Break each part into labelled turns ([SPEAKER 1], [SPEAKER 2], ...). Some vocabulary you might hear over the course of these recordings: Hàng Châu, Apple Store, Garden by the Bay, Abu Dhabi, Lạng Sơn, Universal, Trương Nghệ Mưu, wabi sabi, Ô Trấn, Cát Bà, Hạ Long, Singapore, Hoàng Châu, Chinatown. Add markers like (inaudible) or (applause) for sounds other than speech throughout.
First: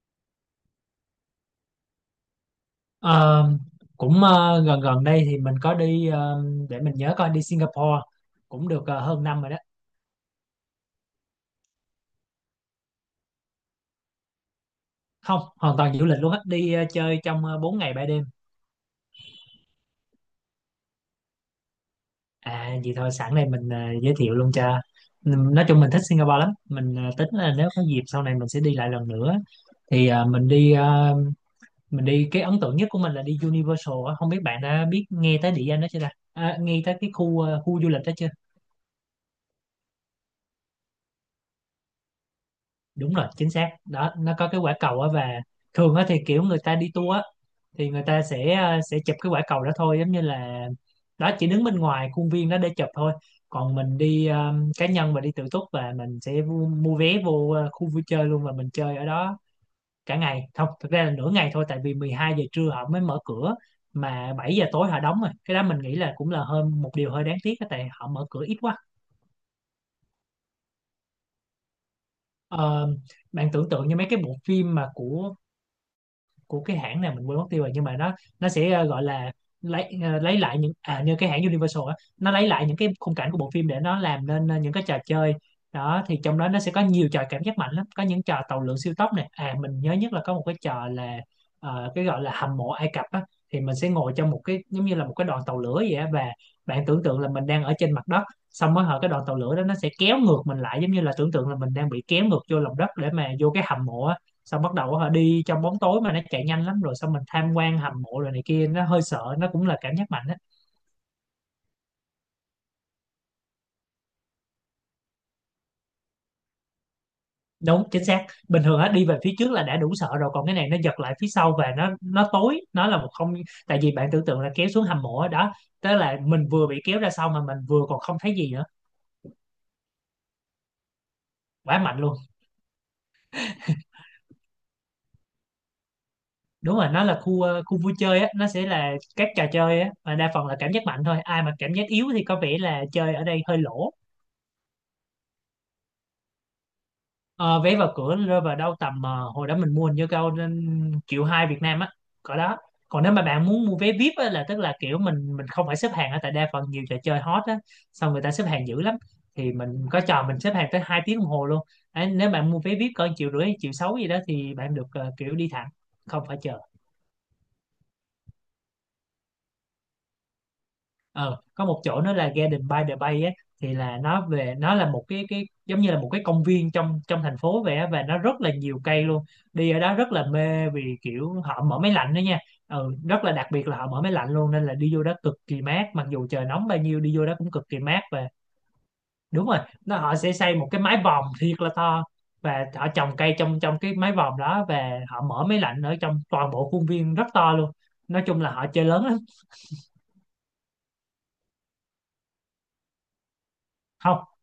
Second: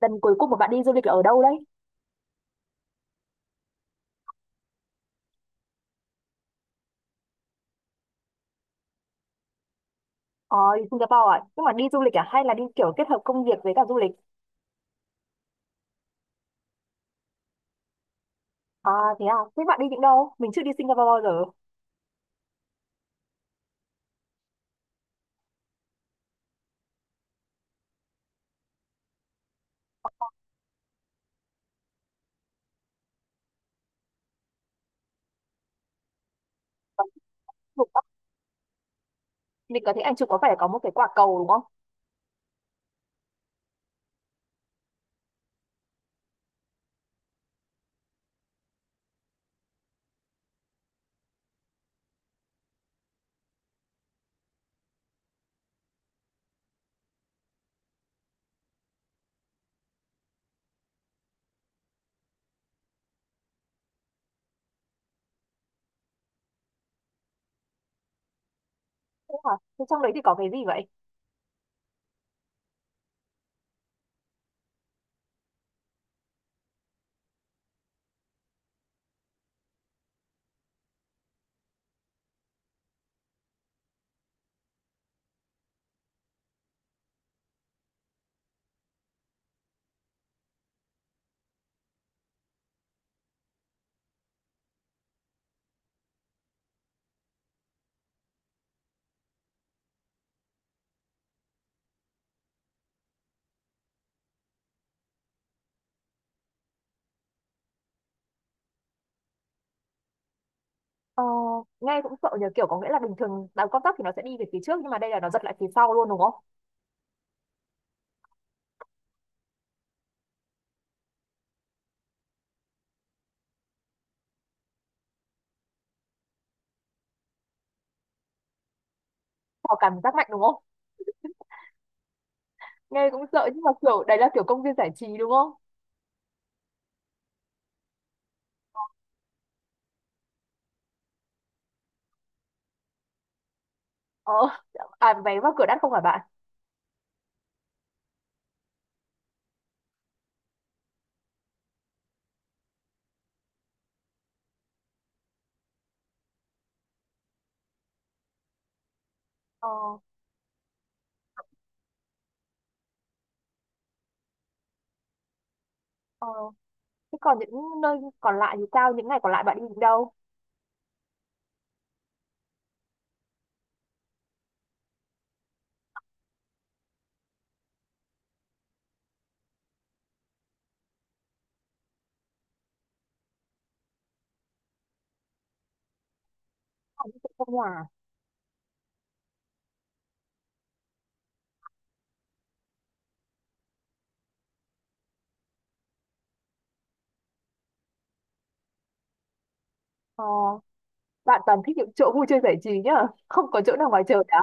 [SPEAKER 1] Lần cuối cùng mà bạn đi du lịch là ở đâu đấy?
[SPEAKER 2] Ờ, Cũng gần gần đây thì mình có đi, để mình nhớ coi, đi Singapore cũng được hơn năm rồi đó.
[SPEAKER 1] Ờ Đi Singapore à, nhưng mà đi du lịch à hay là đi kiểu kết hợp công việc với cả du lịch?
[SPEAKER 2] Không, hoàn toàn du lịch luôn á, đi chơi trong 4 ngày 3 đêm.
[SPEAKER 1] À, thế à? Thế bạn đi những đâu? Mình chưa đi Singapore bao giờ.
[SPEAKER 2] À, vậy thôi, sẵn đây mình giới thiệu luôn cho. Nói chung mình thích Singapore lắm, mình tính là nếu có dịp sau này mình sẽ đi lại lần nữa. Thì ờ, mình đi ờ, Mình đi, cái ấn tượng nhất của mình là đi Universal á. Không biết bạn đã biết, nghe tới địa danh đó chưa ta? À, nghe tới cái khu, khu
[SPEAKER 1] Ủa,
[SPEAKER 2] du lịch đó chưa?
[SPEAKER 1] mình có thấy anh chụp, có phải có một cái quả cầu đúng không?
[SPEAKER 2] Đúng rồi, chính xác đó, nó có cái quả cầu á, và thường á thì kiểu người ta đi tour á, thì người ta sẽ chụp cái quả cầu đó thôi, giống như là đó, chỉ đứng bên ngoài khuôn viên đó để chụp thôi. Còn mình đi cá nhân và đi tự túc, và mình sẽ mua vé vô khu vui chơi luôn, và mình chơi ở đó cả ngày. Không, thực ra là nửa ngày thôi, tại vì 12 giờ trưa họ mới mở cửa, mà 7 giờ tối họ đóng rồi. Cái đó mình nghĩ là cũng là hơn, một điều hơi đáng tiếc á, tại họ mở cửa ít quá.
[SPEAKER 1] Thế à? Thế trong đấy thì có cái gì vậy?
[SPEAKER 2] Ờ, Bạn tưởng tượng như mấy cái bộ phim mà của cái hãng này mình quên mất tiêu rồi, nhưng mà nó sẽ gọi là lấy lại những, à, như cái hãng Universal á, nó lấy lại những cái khung cảnh của bộ phim để nó làm nên những cái trò chơi. Đó thì trong đó nó sẽ có nhiều trò cảm giác mạnh lắm, có những trò tàu lượn siêu tốc này. À, mình nhớ nhất là có một cái trò là cái gọi là hầm mộ Ai Cập á. Thì mình sẽ ngồi trong một cái giống như là một cái đoàn tàu lửa vậy á, và bạn tưởng tượng là mình đang ở trên mặt đất, xong mới hở cái đoàn tàu lửa đó, nó sẽ kéo ngược mình lại, giống như là tưởng tượng là mình đang bị kéo ngược vô lòng đất để mà vô cái hầm mộ á. Xong bắt đầu họ đi trong bóng tối mà nó chạy nhanh lắm, rồi xong mình tham quan hầm mộ rồi này kia, nó hơi sợ, nó cũng là cảm giác mạnh á.
[SPEAKER 1] Ờ. Nghe cũng sợ nhờ, kiểu có nghĩa là bình thường đào con tắc thì nó sẽ đi về phía trước nhưng mà đây là nó giật lại phía sau luôn đúng không?
[SPEAKER 2] Đúng chính xác, bình thường á đi về phía trước là đã đủ sợ rồi, còn cái này nó giật lại phía sau và nó tối, nó là một không. Tại vì bạn tưởng tượng là kéo xuống hầm mộ á, đó. Tức là mình vừa bị kéo ra sau mà mình vừa còn không thấy gì nữa.
[SPEAKER 1] Có cảm giác mạnh đúng không?
[SPEAKER 2] Quá mạnh luôn.
[SPEAKER 1] Nghe cũng sợ nhưng mà kiểu đấy là kiểu công viên giải trí đúng không?
[SPEAKER 2] Đúng rồi, nó là khu, khu vui chơi á, nó sẽ là các trò chơi á mà đa phần là cảm giác mạnh thôi, ai mà cảm giác yếu thì có vẻ là chơi ở đây hơi lỗ.
[SPEAKER 1] Ờ. À, vé vào cửa đắt không phải bạn?
[SPEAKER 2] Ờ, Vé vào cửa rơi vào đâu tầm, hồi đó mình mua hình như cao nên triệu hai Việt Nam á, cỡ đó. Còn nếu mà bạn muốn mua vé VIP á, là tức là kiểu mình không phải xếp hàng ở, tại đa phần nhiều trò chơi hot á, xong người ta xếp hàng dữ lắm. Thì mình
[SPEAKER 1] Ờ.
[SPEAKER 2] có trò mình xếp hàng tới 2 tiếng đồng hồ luôn. Đấy, nếu bạn mua vé VIP cỡ triệu rưỡi triệu sáu gì đó thì bạn được kiểu đi thẳng, không
[SPEAKER 1] Ờ.
[SPEAKER 2] phải chờ.
[SPEAKER 1] Thế còn những nơi còn lại thì sao? Những ngày còn lại bạn đi đến đâu?
[SPEAKER 2] Ờ có một chỗ nó là Garden by the Bay á, thì là nó về, nó là một cái giống như là một cái công viên trong trong thành phố vậy á, và nó rất là nhiều cây luôn. Đi ở đó rất là mê vì kiểu họ mở máy lạnh đó nha, ừ, rất là đặc biệt là họ mở máy lạnh luôn, nên là đi vô đó cực kỳ mát, mặc dù trời nóng bao nhiêu
[SPEAKER 1] Không,
[SPEAKER 2] đi vô
[SPEAKER 1] cũng
[SPEAKER 2] đó cũng
[SPEAKER 1] trong
[SPEAKER 2] cực kỳ
[SPEAKER 1] nhà.
[SPEAKER 2] mát và đúng rồi. Nó họ sẽ xây một cái mái vòm thiệt là to, và họ trồng cây trong trong cái mái vòm đó, và họ mở máy lạnh ở trong toàn bộ khuôn viên rất to luôn. Nói chung là họ chơi lớn lắm.
[SPEAKER 1] ờ, Bạn toàn thích những chỗ vui chơi giải trí nhá. Không có chỗ nào ngoài trời
[SPEAKER 2] Không
[SPEAKER 1] cả.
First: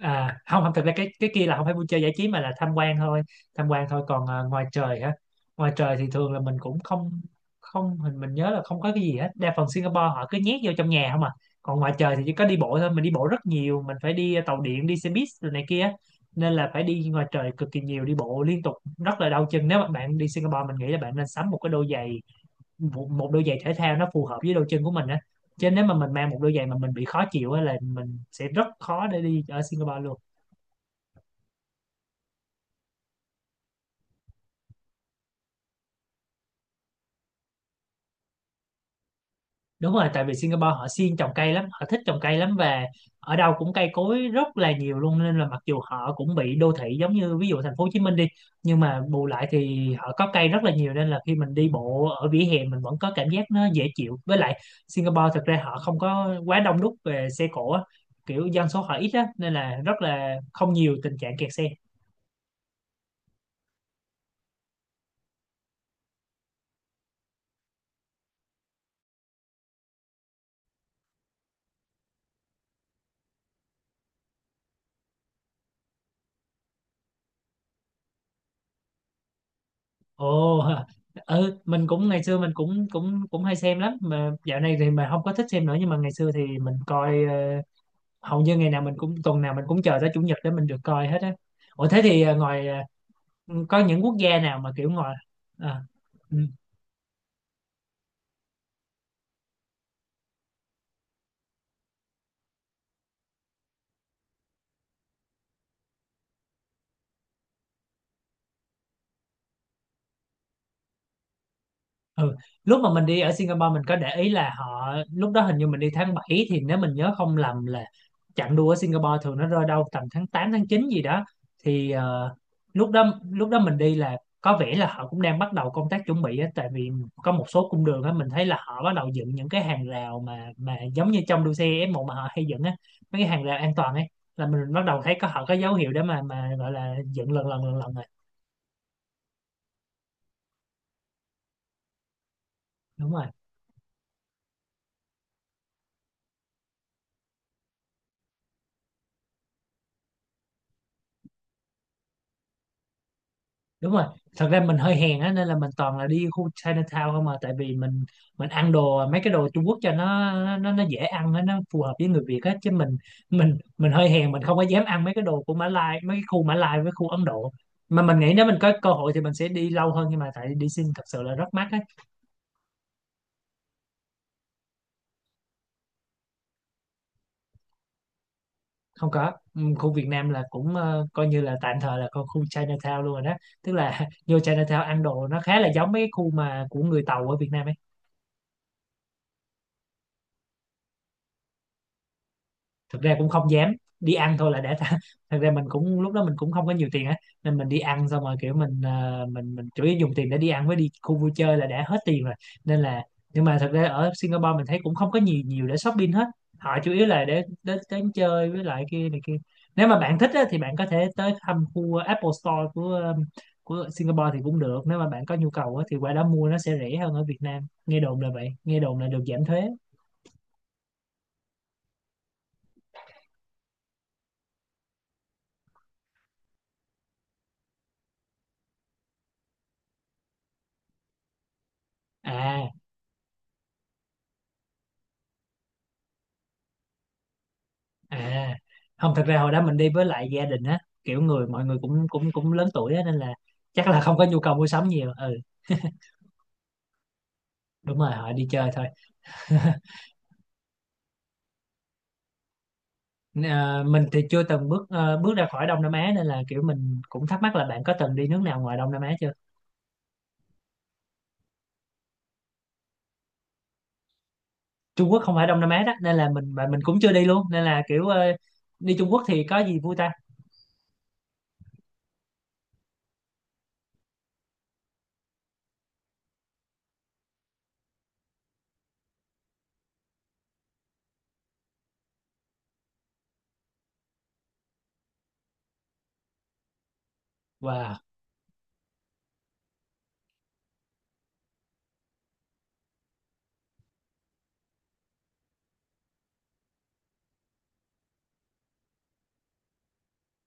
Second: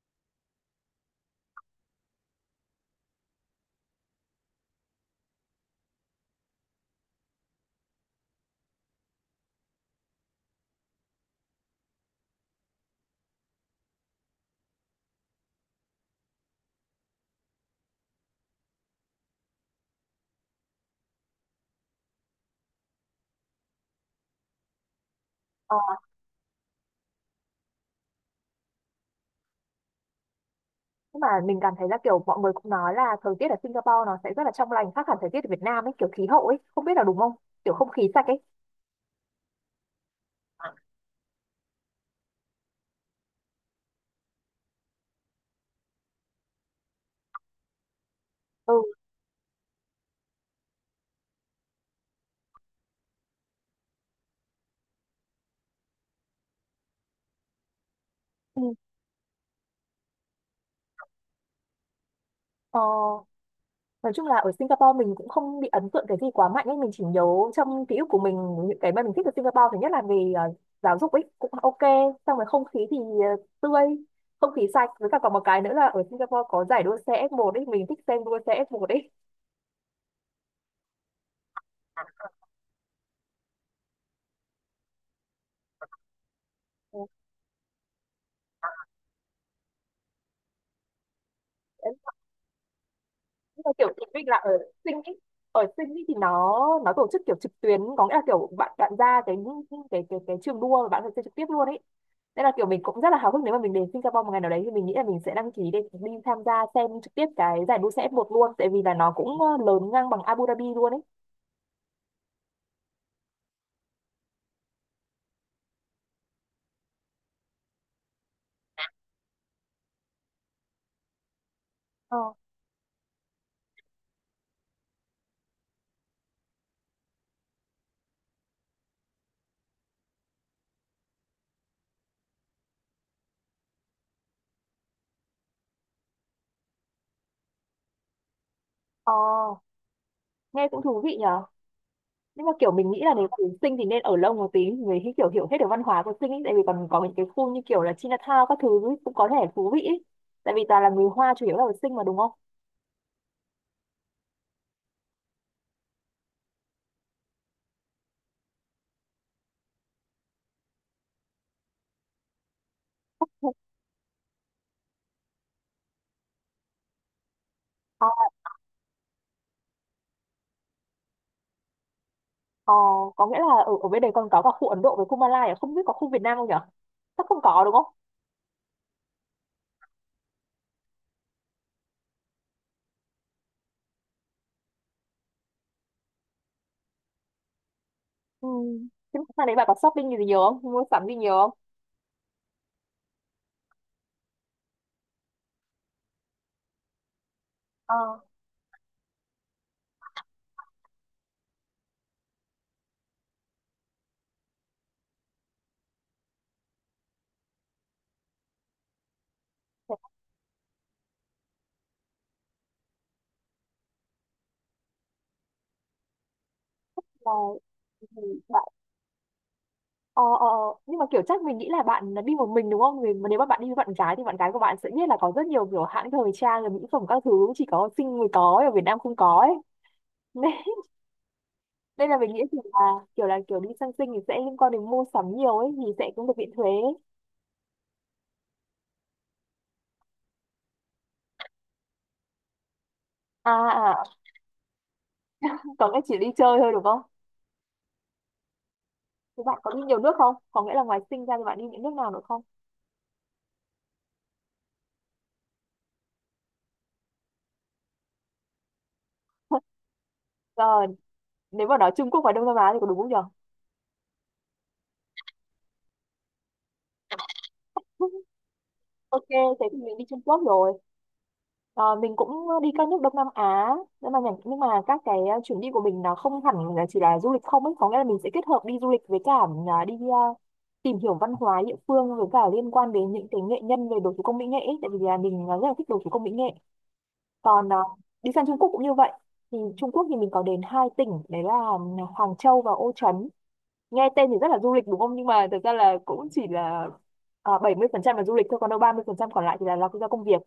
[SPEAKER 2] à, không không, thật ra cái kia là không phải vui chơi giải trí mà là tham quan thôi. Tham quan thôi. Còn ngoài trời hả? Ngoài trời thì thường là mình cũng không, không, mình nhớ là không có cái gì hết, đa phần Singapore họ cứ nhét vô trong nhà không à. Còn ngoài trời thì chỉ có đi bộ thôi, mình đi bộ rất nhiều, mình phải đi, à, tàu điện, đi xe buýt rồi này kia, nên là phải đi ngoài trời cực kỳ nhiều, đi bộ liên tục, rất là đau chân. Nếu mà bạn đi Singapore, mình nghĩ là bạn nên sắm một cái đôi giày, một đôi giày thể thao nó phù hợp với đôi chân của mình á, chứ
[SPEAKER 1] ờ,
[SPEAKER 2] nếu mà mình mang một đôi giày mà mình bị khó chịu á, là mình sẽ rất khó để đi ở Singapore luôn.
[SPEAKER 1] nhưng mà mình cảm thấy là kiểu mọi người cũng nói là thời tiết ở Singapore nó sẽ rất là trong lành khác hẳn thời tiết ở Việt Nam ấy, kiểu khí hậu ấy, không biết là đúng không? Kiểu không khí sạch ấy.
[SPEAKER 2] Đúng rồi, tại vì Singapore họ siêng trồng cây lắm, họ thích trồng cây lắm, và ở đâu cũng cây cối rất là nhiều luôn, nên là mặc dù họ cũng bị đô thị giống như ví dụ thành phố Hồ Chí Minh đi,
[SPEAKER 1] Ừ.
[SPEAKER 2] nhưng mà bù lại thì họ có cây rất là nhiều nên là khi mình đi bộ ở vỉa hè mình vẫn có cảm giác nó dễ chịu. Với lại Singapore thật ra họ không có quá đông đúc về xe cộ á, kiểu dân
[SPEAKER 1] Ừ.
[SPEAKER 2] số họ ít á nên là rất là không nhiều tình trạng kẹt xe.
[SPEAKER 1] Ờ. Nói chung là ở Singapore mình cũng không bị ấn tượng cái gì quá mạnh ấy, mình chỉ nhớ trong ký ức của mình những cái mà mình thích ở Singapore thứ nhất là về giáo dục ấy cũng OK, xong rồi không khí thì tươi, không khí sạch với cả còn một cái nữa là ở Singapore có giải đua xe F1 ấy, mình thích xem đua xe F1
[SPEAKER 2] Ồ! (laughs) Ừ, mình cũng ngày xưa mình cũng cũng cũng hay xem lắm, mà dạo này thì mà không có thích xem nữa, nhưng mà ngày xưa thì mình coi, hầu như ngày nào mình cũng, tuần nào mình cũng chờ tới chủ nhật để mình được coi hết á. Ủa
[SPEAKER 1] ấy.
[SPEAKER 2] thế thì, à, ngoài, à,
[SPEAKER 1] Nhưng mà
[SPEAKER 2] có
[SPEAKER 1] kiểu
[SPEAKER 2] những
[SPEAKER 1] chị
[SPEAKER 2] quốc
[SPEAKER 1] Vinh là
[SPEAKER 2] gia
[SPEAKER 1] ở
[SPEAKER 2] nào mà kiểu
[SPEAKER 1] sinh ý.
[SPEAKER 2] ngoài,
[SPEAKER 1] Ở
[SPEAKER 2] à,
[SPEAKER 1] sinh ý thì
[SPEAKER 2] ừ.
[SPEAKER 1] nó tổ chức kiểu trực tuyến, có nghĩa là kiểu bạn bạn ra cái trường đua mà bạn phải chơi trực tiếp luôn ấy, nên là kiểu mình cũng rất là háo hức nếu mà mình đến Singapore một ngày nào đấy thì mình nghĩ là mình sẽ đăng ký để đi tham gia xem trực tiếp cái giải đua xe F1 luôn, tại vì là nó cũng lớn ngang bằng Abu Dhabi luôn ấy.
[SPEAKER 2] Ừ. Lúc mà mình đi ở Singapore, mình có để ý là họ, lúc đó hình như mình đi tháng 7, thì nếu mình nhớ không lầm là chặng đua ở Singapore thường nó rơi đâu tầm tháng 8 tháng 9 gì đó. thì
[SPEAKER 1] Ờ.
[SPEAKER 2] ờ, lúc đó mình đi là có vẻ là họ cũng đang bắt đầu công tác chuẩn bị á, tại vì có một số cung đường á mình thấy là họ bắt đầu dựng những cái hàng rào mà giống như trong đua xe F1 mà họ hay dựng á, mấy cái hàng rào an toàn ấy, là mình bắt đầu thấy có họ có dấu hiệu để mà gọi là dựng lần lần rồi.
[SPEAKER 1] Ờ. Nghe cũng thú vị nhỉ. Nhưng mà kiểu mình nghĩ
[SPEAKER 2] Đúng
[SPEAKER 1] là nếu
[SPEAKER 2] rồi.
[SPEAKER 1] mà đến Sinh thì nên ở lâu một tí thì mới kiểu hiểu hết được văn hóa của Sinh ấy. Tại vì còn có những cái khu như kiểu là Chinatown các thứ ấy, cũng có thể thú vị ấy. Tại vì toàn là người Hoa chủ yếu là ở Sinh mà đúng không?
[SPEAKER 2] Đúng rồi, thật ra mình hơi hèn á nên là mình toàn là đi khu Chinatown không à, tại vì mình ăn đồ, mấy cái đồ Trung Quốc cho nó dễ ăn á, nó phù hợp với người Việt á, chứ mình, mình hơi hèn, mình không có dám ăn mấy cái đồ của Mã Lai, mấy cái khu Mã Lai với khu Ấn Độ. Mà
[SPEAKER 1] Ờ.
[SPEAKER 2] mình nghĩ nếu mình có cơ hội thì mình sẽ đi lâu hơn, nhưng mà tại đi xin thật sự là rất mắc á.
[SPEAKER 1] Ờ. Có nghĩa là ở bên đấy còn có cả khu Ấn Độ với khu Malai à? Không biết có khu Việt Nam không nhở? Chắc không có đúng không?
[SPEAKER 2] Không có. Khu Việt Nam là cũng coi như là tạm thời là con khu Chinatown luôn rồi đó, tức là (laughs) vô Chinatown ăn đồ nó khá là giống mấy cái khu mà của người Tàu ở Việt Nam.
[SPEAKER 1] Ừ. Thế mà sang đấy bạn có shopping gì nhiều không? Mua sắm gì nhiều
[SPEAKER 2] Thực ra cũng không dám, đi ăn thôi là đã (laughs) thật ra mình cũng, lúc đó mình cũng không có nhiều tiền á, nên mình đi ăn
[SPEAKER 1] không?
[SPEAKER 2] xong rồi kiểu mình mình chủ yếu dùng tiền để đi ăn với đi khu vui chơi là đã hết tiền rồi, nên là, nhưng mà thật ra ở Singapore mình thấy cũng không có nhiều nhiều để shopping hết, họ chủ yếu là để đến đến chơi với lại kia này kia. Nếu mà bạn thích á, thì bạn có thể tới thăm khu Apple Store của của Singapore thì cũng được, nếu mà bạn có nhu cầu á, thì qua đó mua nó sẽ rẻ hơn ở
[SPEAKER 1] ờ,
[SPEAKER 2] Việt Nam, nghe đồn là vậy,
[SPEAKER 1] là-
[SPEAKER 2] nghe đồn là được giảm thuế.
[SPEAKER 1] Ờ, ờ, ờ. Nhưng mà kiểu chắc mình nghĩ là bạn đi một mình đúng không? Vì mà nếu mà bạn đi với bạn gái thì bạn gái của bạn sẽ biết là có rất nhiều kiểu hãng thời trang, rồi mỹ phẩm các thứ chỉ có Sing mới có, ở Việt Nam không có ấy. (laughs) Nên, nên là mình nghĩ kiểu
[SPEAKER 2] À.
[SPEAKER 1] là kiểu là kiểu đi sang Sing thì sẽ liên quan đến mua sắm nhiều ấy thì sẽ cũng được miễn thuế.
[SPEAKER 2] À, không, thật ra hồi đó mình đi với lại gia đình á, kiểu người mọi người cũng cũng cũng lớn tuổi á nên là
[SPEAKER 1] À,
[SPEAKER 2] chắc là
[SPEAKER 1] à,
[SPEAKER 2] không có nhu cầu mua sắm nhiều. Ừ,
[SPEAKER 1] còn cái chỉ đi chơi thôi đúng không?
[SPEAKER 2] đúng rồi, họ đi chơi thôi.
[SPEAKER 1] Thì bạn có
[SPEAKER 2] (laughs)
[SPEAKER 1] đi nhiều nước không? Có nghĩa là ngoài Sing ra thì bạn đi những nước nào nữa không?
[SPEAKER 2] Ờ, mình thì chưa từng bước ra khỏi Đông Nam Á, nên là kiểu mình cũng thắc mắc là bạn có từng đi nước nào ngoài Đông Nam Á chưa?
[SPEAKER 1] Rồi, nếu mà nói Trung Quốc và Đông Nam Á thì có đúng không nhỉ?
[SPEAKER 2] Trung Quốc không phải Đông Nam Á đó, nên là mình, mà mình cũng chưa đi luôn, nên là kiểu đi Trung Quốc
[SPEAKER 1] OK,
[SPEAKER 2] thì có
[SPEAKER 1] thế thì
[SPEAKER 2] gì vui
[SPEAKER 1] mình đi
[SPEAKER 2] ta?
[SPEAKER 1] Trung Quốc rồi. Ờ, mình cũng đi các nước Đông Nam Á nhưng mà nhưng mà các cái chuyến đi của mình nó không hẳn là chỉ là du lịch không ấy, có nghĩa là mình sẽ kết hợp đi du lịch với cả đi tìm hiểu văn hóa địa phương với cả liên quan đến những cái nghệ nhân về đồ thủ công mỹ nghệ ấy. Tại vì là mình rất là thích đồ thủ công mỹ nghệ, còn
[SPEAKER 2] Wow.
[SPEAKER 1] đi sang Trung Quốc cũng như vậy. Thì Trung Quốc thì mình có đến hai tỉnh đấy là Hoàng Châu và Ô Trấn. Nghe tên thì rất là du lịch đúng không nhưng mà thật ra là cũng chỉ là 70% là du lịch thôi, còn đâu 30% còn lại thì là lo do công việc.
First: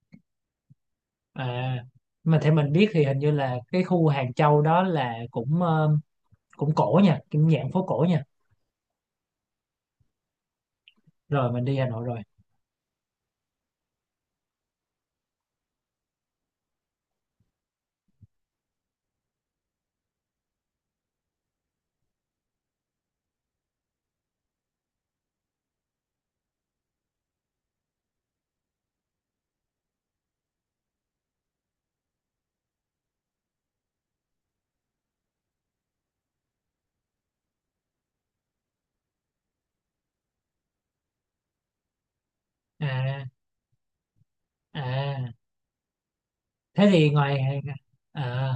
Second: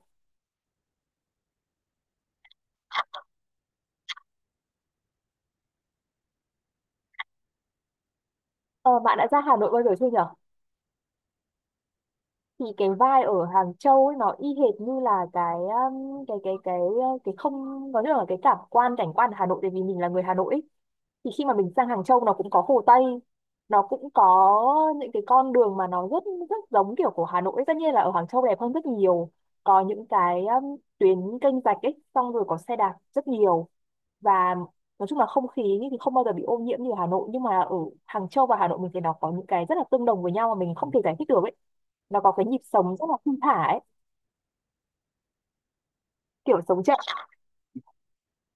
[SPEAKER 2] À, mà theo mình biết thì hình như là cái khu Hàng Châu đó là cũng cũng cổ nha, cũng dạng phố cổ nha.
[SPEAKER 1] Ờ, bạn đã ra Hà Nội bao giờ chưa nhỉ?
[SPEAKER 2] Rồi, mình đi Hà Nội rồi.
[SPEAKER 1] Thì cái vai ở Hàng Châu ấy nó y hệt như là cái không, có nghĩa là cái cảm quan cảnh quan ở Hà Nội, tại vì mình là người Hà Nội ấy. Thì khi mà mình sang Hàng Châu nó cũng có Hồ Tây, nó cũng có những cái con đường mà nó rất rất giống kiểu của Hà Nội ấy. Tất nhiên là ở Hàng Châu đẹp hơn rất nhiều, có những cái tuyến kênh rạch ấy, xong rồi có xe đạp rất nhiều, và nói chung là không khí thì không bao giờ bị ô nhiễm như ở Hà Nội, nhưng mà ở Hàng Châu và Hà Nội mình thấy nó có những cái rất là tương đồng với nhau mà mình không thể giải thích được ấy, nó có cái nhịp sống rất là
[SPEAKER 2] À.
[SPEAKER 1] thong thả ấy,
[SPEAKER 2] À,
[SPEAKER 1] kiểu sống
[SPEAKER 2] thế
[SPEAKER 1] chậm.
[SPEAKER 2] thì ngoài, à,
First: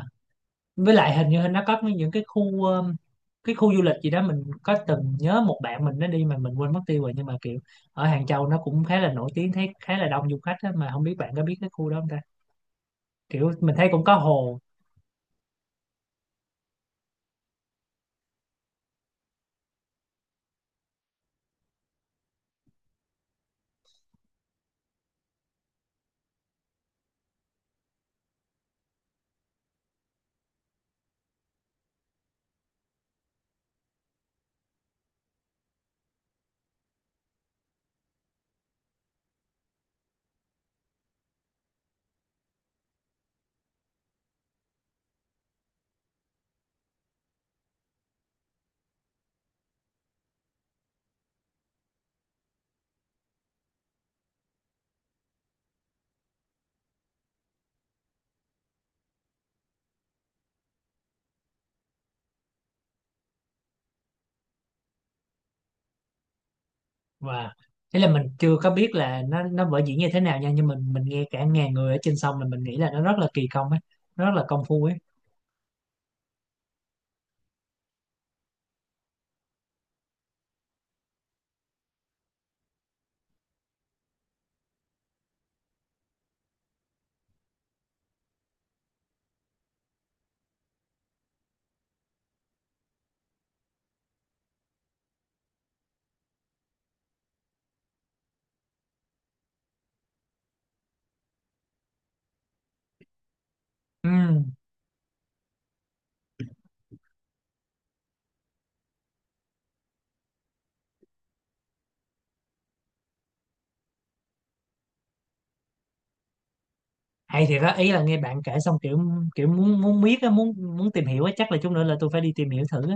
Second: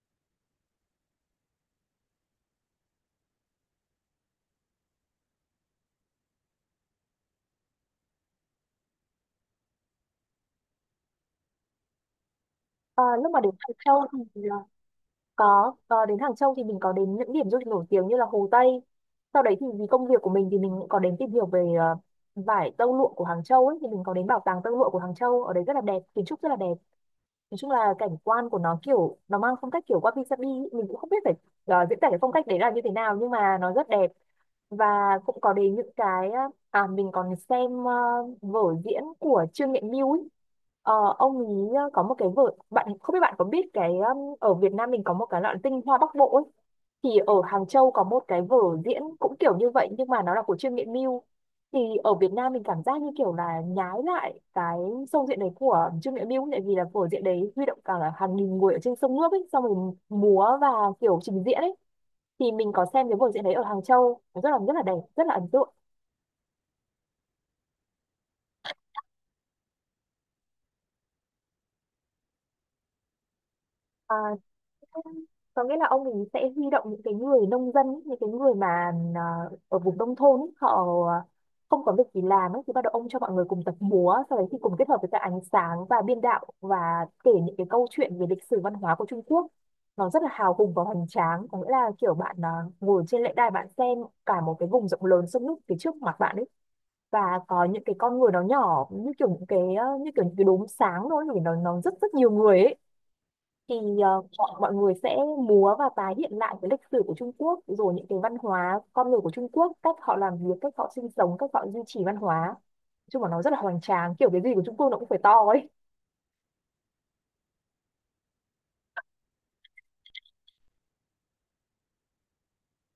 [SPEAKER 2] với lại hình như nó có mấy những cái khu, cái khu du lịch gì đó mình có từng nhớ một bạn mình nó đi mà mình quên mất tiêu rồi, nhưng mà kiểu ở Hàng Châu nó cũng khá là nổi tiếng, thấy khá là đông du khách á, mà không biết bạn có biết cái khu đó không ta?
[SPEAKER 1] Ờ, lúc mà
[SPEAKER 2] Kiểu
[SPEAKER 1] đến Hàng
[SPEAKER 2] mình thấy cũng
[SPEAKER 1] Châu
[SPEAKER 2] có
[SPEAKER 1] thì
[SPEAKER 2] hồ.
[SPEAKER 1] có đến Hàng Châu thì mình có đến những điểm du lịch nổi tiếng như là Hồ Tây. Sau đấy thì vì công việc của mình thì mình cũng có đến tìm hiểu về vải tơ lụa của Hàng Châu ấy, thì mình có đến bảo tàng tơ lụa của Hàng Châu ở đấy rất là đẹp, kiến trúc rất là đẹp. Nói chung là cảnh quan của nó kiểu nó mang phong cách kiểu wabi sabi ý. Mình cũng không biết phải diễn tả cái phong cách đấy là như thế nào nhưng mà nó rất đẹp, và cũng có đến những cái à, mình còn xem vở diễn của Trương Nghệ Mưu ấy. Ờ, ông ấy có một cái vở, bạn không biết bạn có biết cái ở Việt Nam mình có một cái loại tinh hoa Bắc Bộ ấy. Thì ở Hàng Châu có một cái vở diễn cũng kiểu như vậy nhưng mà nó là của Trương Nghệ Mưu. Thì ở Việt Nam mình cảm giác như kiểu là nhái lại cái sâu diện đấy của Trương Nghệ Mưu, tại vì là vở diễn đấy huy động cả hàng nghìn người ở trên sông nước ấy, xong rồi múa và kiểu trình diễn ấy. Thì mình có xem cái vở diễn đấy ở Hàng Châu, rất là đẹp, rất là ấn tượng.
[SPEAKER 2] Và thế là mình chưa có biết là nó vở diễn như thế nào nha, nhưng mình nghe cả ngàn người ở trên sông là mình nghĩ là nó rất là kỳ công ấy, nó rất
[SPEAKER 1] À,
[SPEAKER 2] là công phu ấy.
[SPEAKER 1] có nghĩa là ông ấy sẽ huy động những cái người nông dân ấy, những cái người mà ở vùng nông thôn ấy, họ không có việc gì làm ấy, thì bắt đầu ông cho mọi người cùng tập múa sau đấy thì cùng kết hợp với cả ánh sáng và biên đạo và kể những cái câu chuyện về lịch sử văn hóa của Trung Quốc. Nó rất là hào hùng và hoành tráng, có nghĩa là kiểu bạn ngồi trên lễ đài bạn xem cả một cái vùng rộng lớn sông nước phía trước mặt bạn ấy, và có những cái con người nó nhỏ như kiểu những cái như kiểu những cái đốm sáng thôi, vì nó rất rất nhiều người ấy. Thì
[SPEAKER 2] Ừ,
[SPEAKER 1] mọi mọi người sẽ múa và tái hiện lại cái lịch sử của Trung Quốc, rồi những cái văn hóa con người của Trung Quốc, cách họ làm việc, cách họ sinh sống, cách họ duy trì văn hóa. Nói chung là nó rất là hoành tráng, kiểu cái gì của Trung Quốc nó cũng phải to ấy.
[SPEAKER 2] hay thiệt á, ý là nghe bạn kể xong kiểu, kiểu muốn muốn biết á, muốn muốn tìm hiểu á, chắc là chút nữa là tôi phải đi tìm hiểu thử á.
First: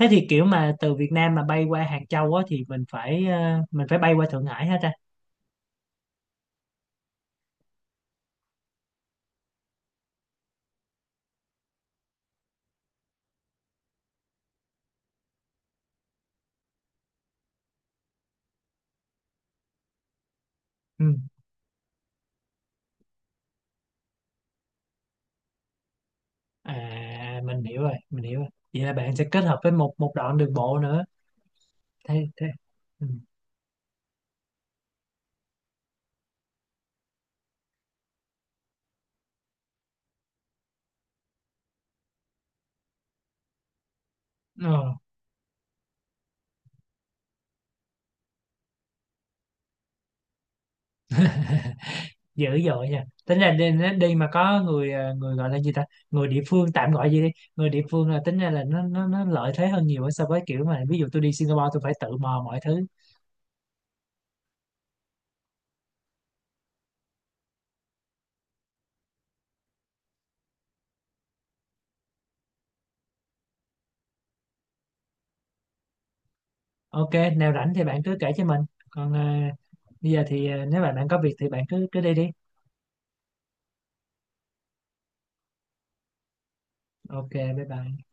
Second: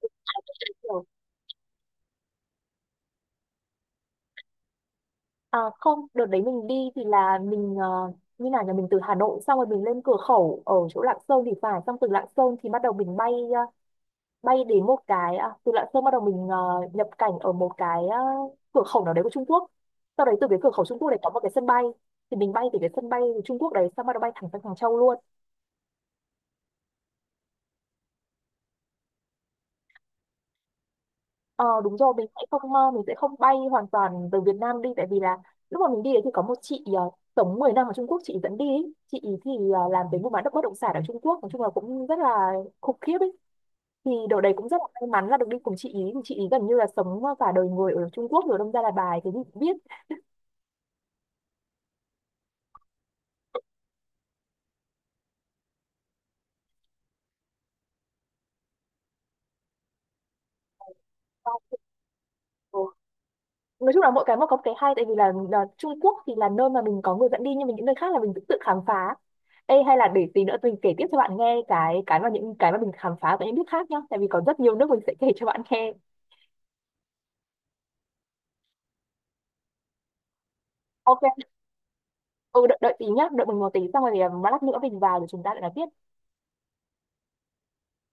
[SPEAKER 2] Thế thì kiểu mà từ
[SPEAKER 1] Kiểu,
[SPEAKER 2] Việt Nam mà bay qua Hàng Châu á, thì mình phải mình phải bay qua Thượng Hải hả ta?
[SPEAKER 1] à, không, đợt đấy mình đi thì là mình như nào nhà mình từ Hà Nội xong rồi mình lên cửa khẩu ở chỗ Lạng Sơn thì phải, xong từ Lạng Sơn thì bắt đầu mình bay bay đến một cái, à, từ Lạng Sơn bắt đầu mình nhập cảnh ở một cái cửa khẩu nào đấy của Trung Quốc. Sau đấy từ cái cửa khẩu Trung
[SPEAKER 2] Ừ.
[SPEAKER 1] Quốc đấy có một cái sân bay, thì mình bay từ cái sân bay của Trung Quốc đấy xong bắt đầu bay thẳng sang Hàng Châu luôn.
[SPEAKER 2] À, mình hiểu rồi, mình hiểu rồi, vậy là bạn sẽ kết hợp với một một đoạn đường bộ nữa.
[SPEAKER 1] Ờ, đúng rồi, mình
[SPEAKER 2] Thế.
[SPEAKER 1] sẽ
[SPEAKER 2] Thế.
[SPEAKER 1] không ờ, mình
[SPEAKER 2] Ừ.
[SPEAKER 1] sẽ không bay hoàn toàn từ Việt Nam đi, tại vì là lúc mà mình đi đấy thì có một chị sống 10 năm ở Trung Quốc, chị dẫn đi ấy. Chị ý thì làm về mua bán đất bất động sản ở Trung Quốc nói chung là cũng rất là khủng khiếp ấy. Thì đợt đấy cũng rất là
[SPEAKER 2] Ờ,
[SPEAKER 1] may mắn là được đi cùng chị ý. Thì chị ý gần như là sống cả đời người ở Trung Quốc rồi đâm ra là bài cái gì cũng biết.
[SPEAKER 2] Dữ dội nha, tính ra đi, đi mà có người, người gọi là gì ta, người địa phương tạm gọi gì đi, người địa phương là tính ra là nó lợi thế hơn nhiều so với kiểu mà ví dụ tôi đi Singapore tôi phải tự mò mọi
[SPEAKER 1] Ờ,
[SPEAKER 2] thứ.
[SPEAKER 1] nói chung là mỗi cái một có một cái hay, tại vì là Trung Quốc thì là nơi mà mình có người dẫn đi nhưng mà những nơi khác là mình tự tự khám phá. Ê, hay là để tí nữa mình kể tiếp cho bạn nghe cái mà những cái mà mình khám phá tại những nước khác nhá, tại vì có rất nhiều nước mình sẽ kể cho bạn nghe.
[SPEAKER 2] Ok, nào rảnh thì bạn cứ kể cho mình. Còn, à, bây giờ thì, à, nếu mà bạn có việc
[SPEAKER 1] OK.
[SPEAKER 2] thì bạn cứ cứ đi đi.
[SPEAKER 1] Ừ, đợi tí nhá, đợi mình một tí xong rồi thì, lát nữa mình vào rồi chúng ta lại nói tiếp.
[SPEAKER 2] Ok, bye bye.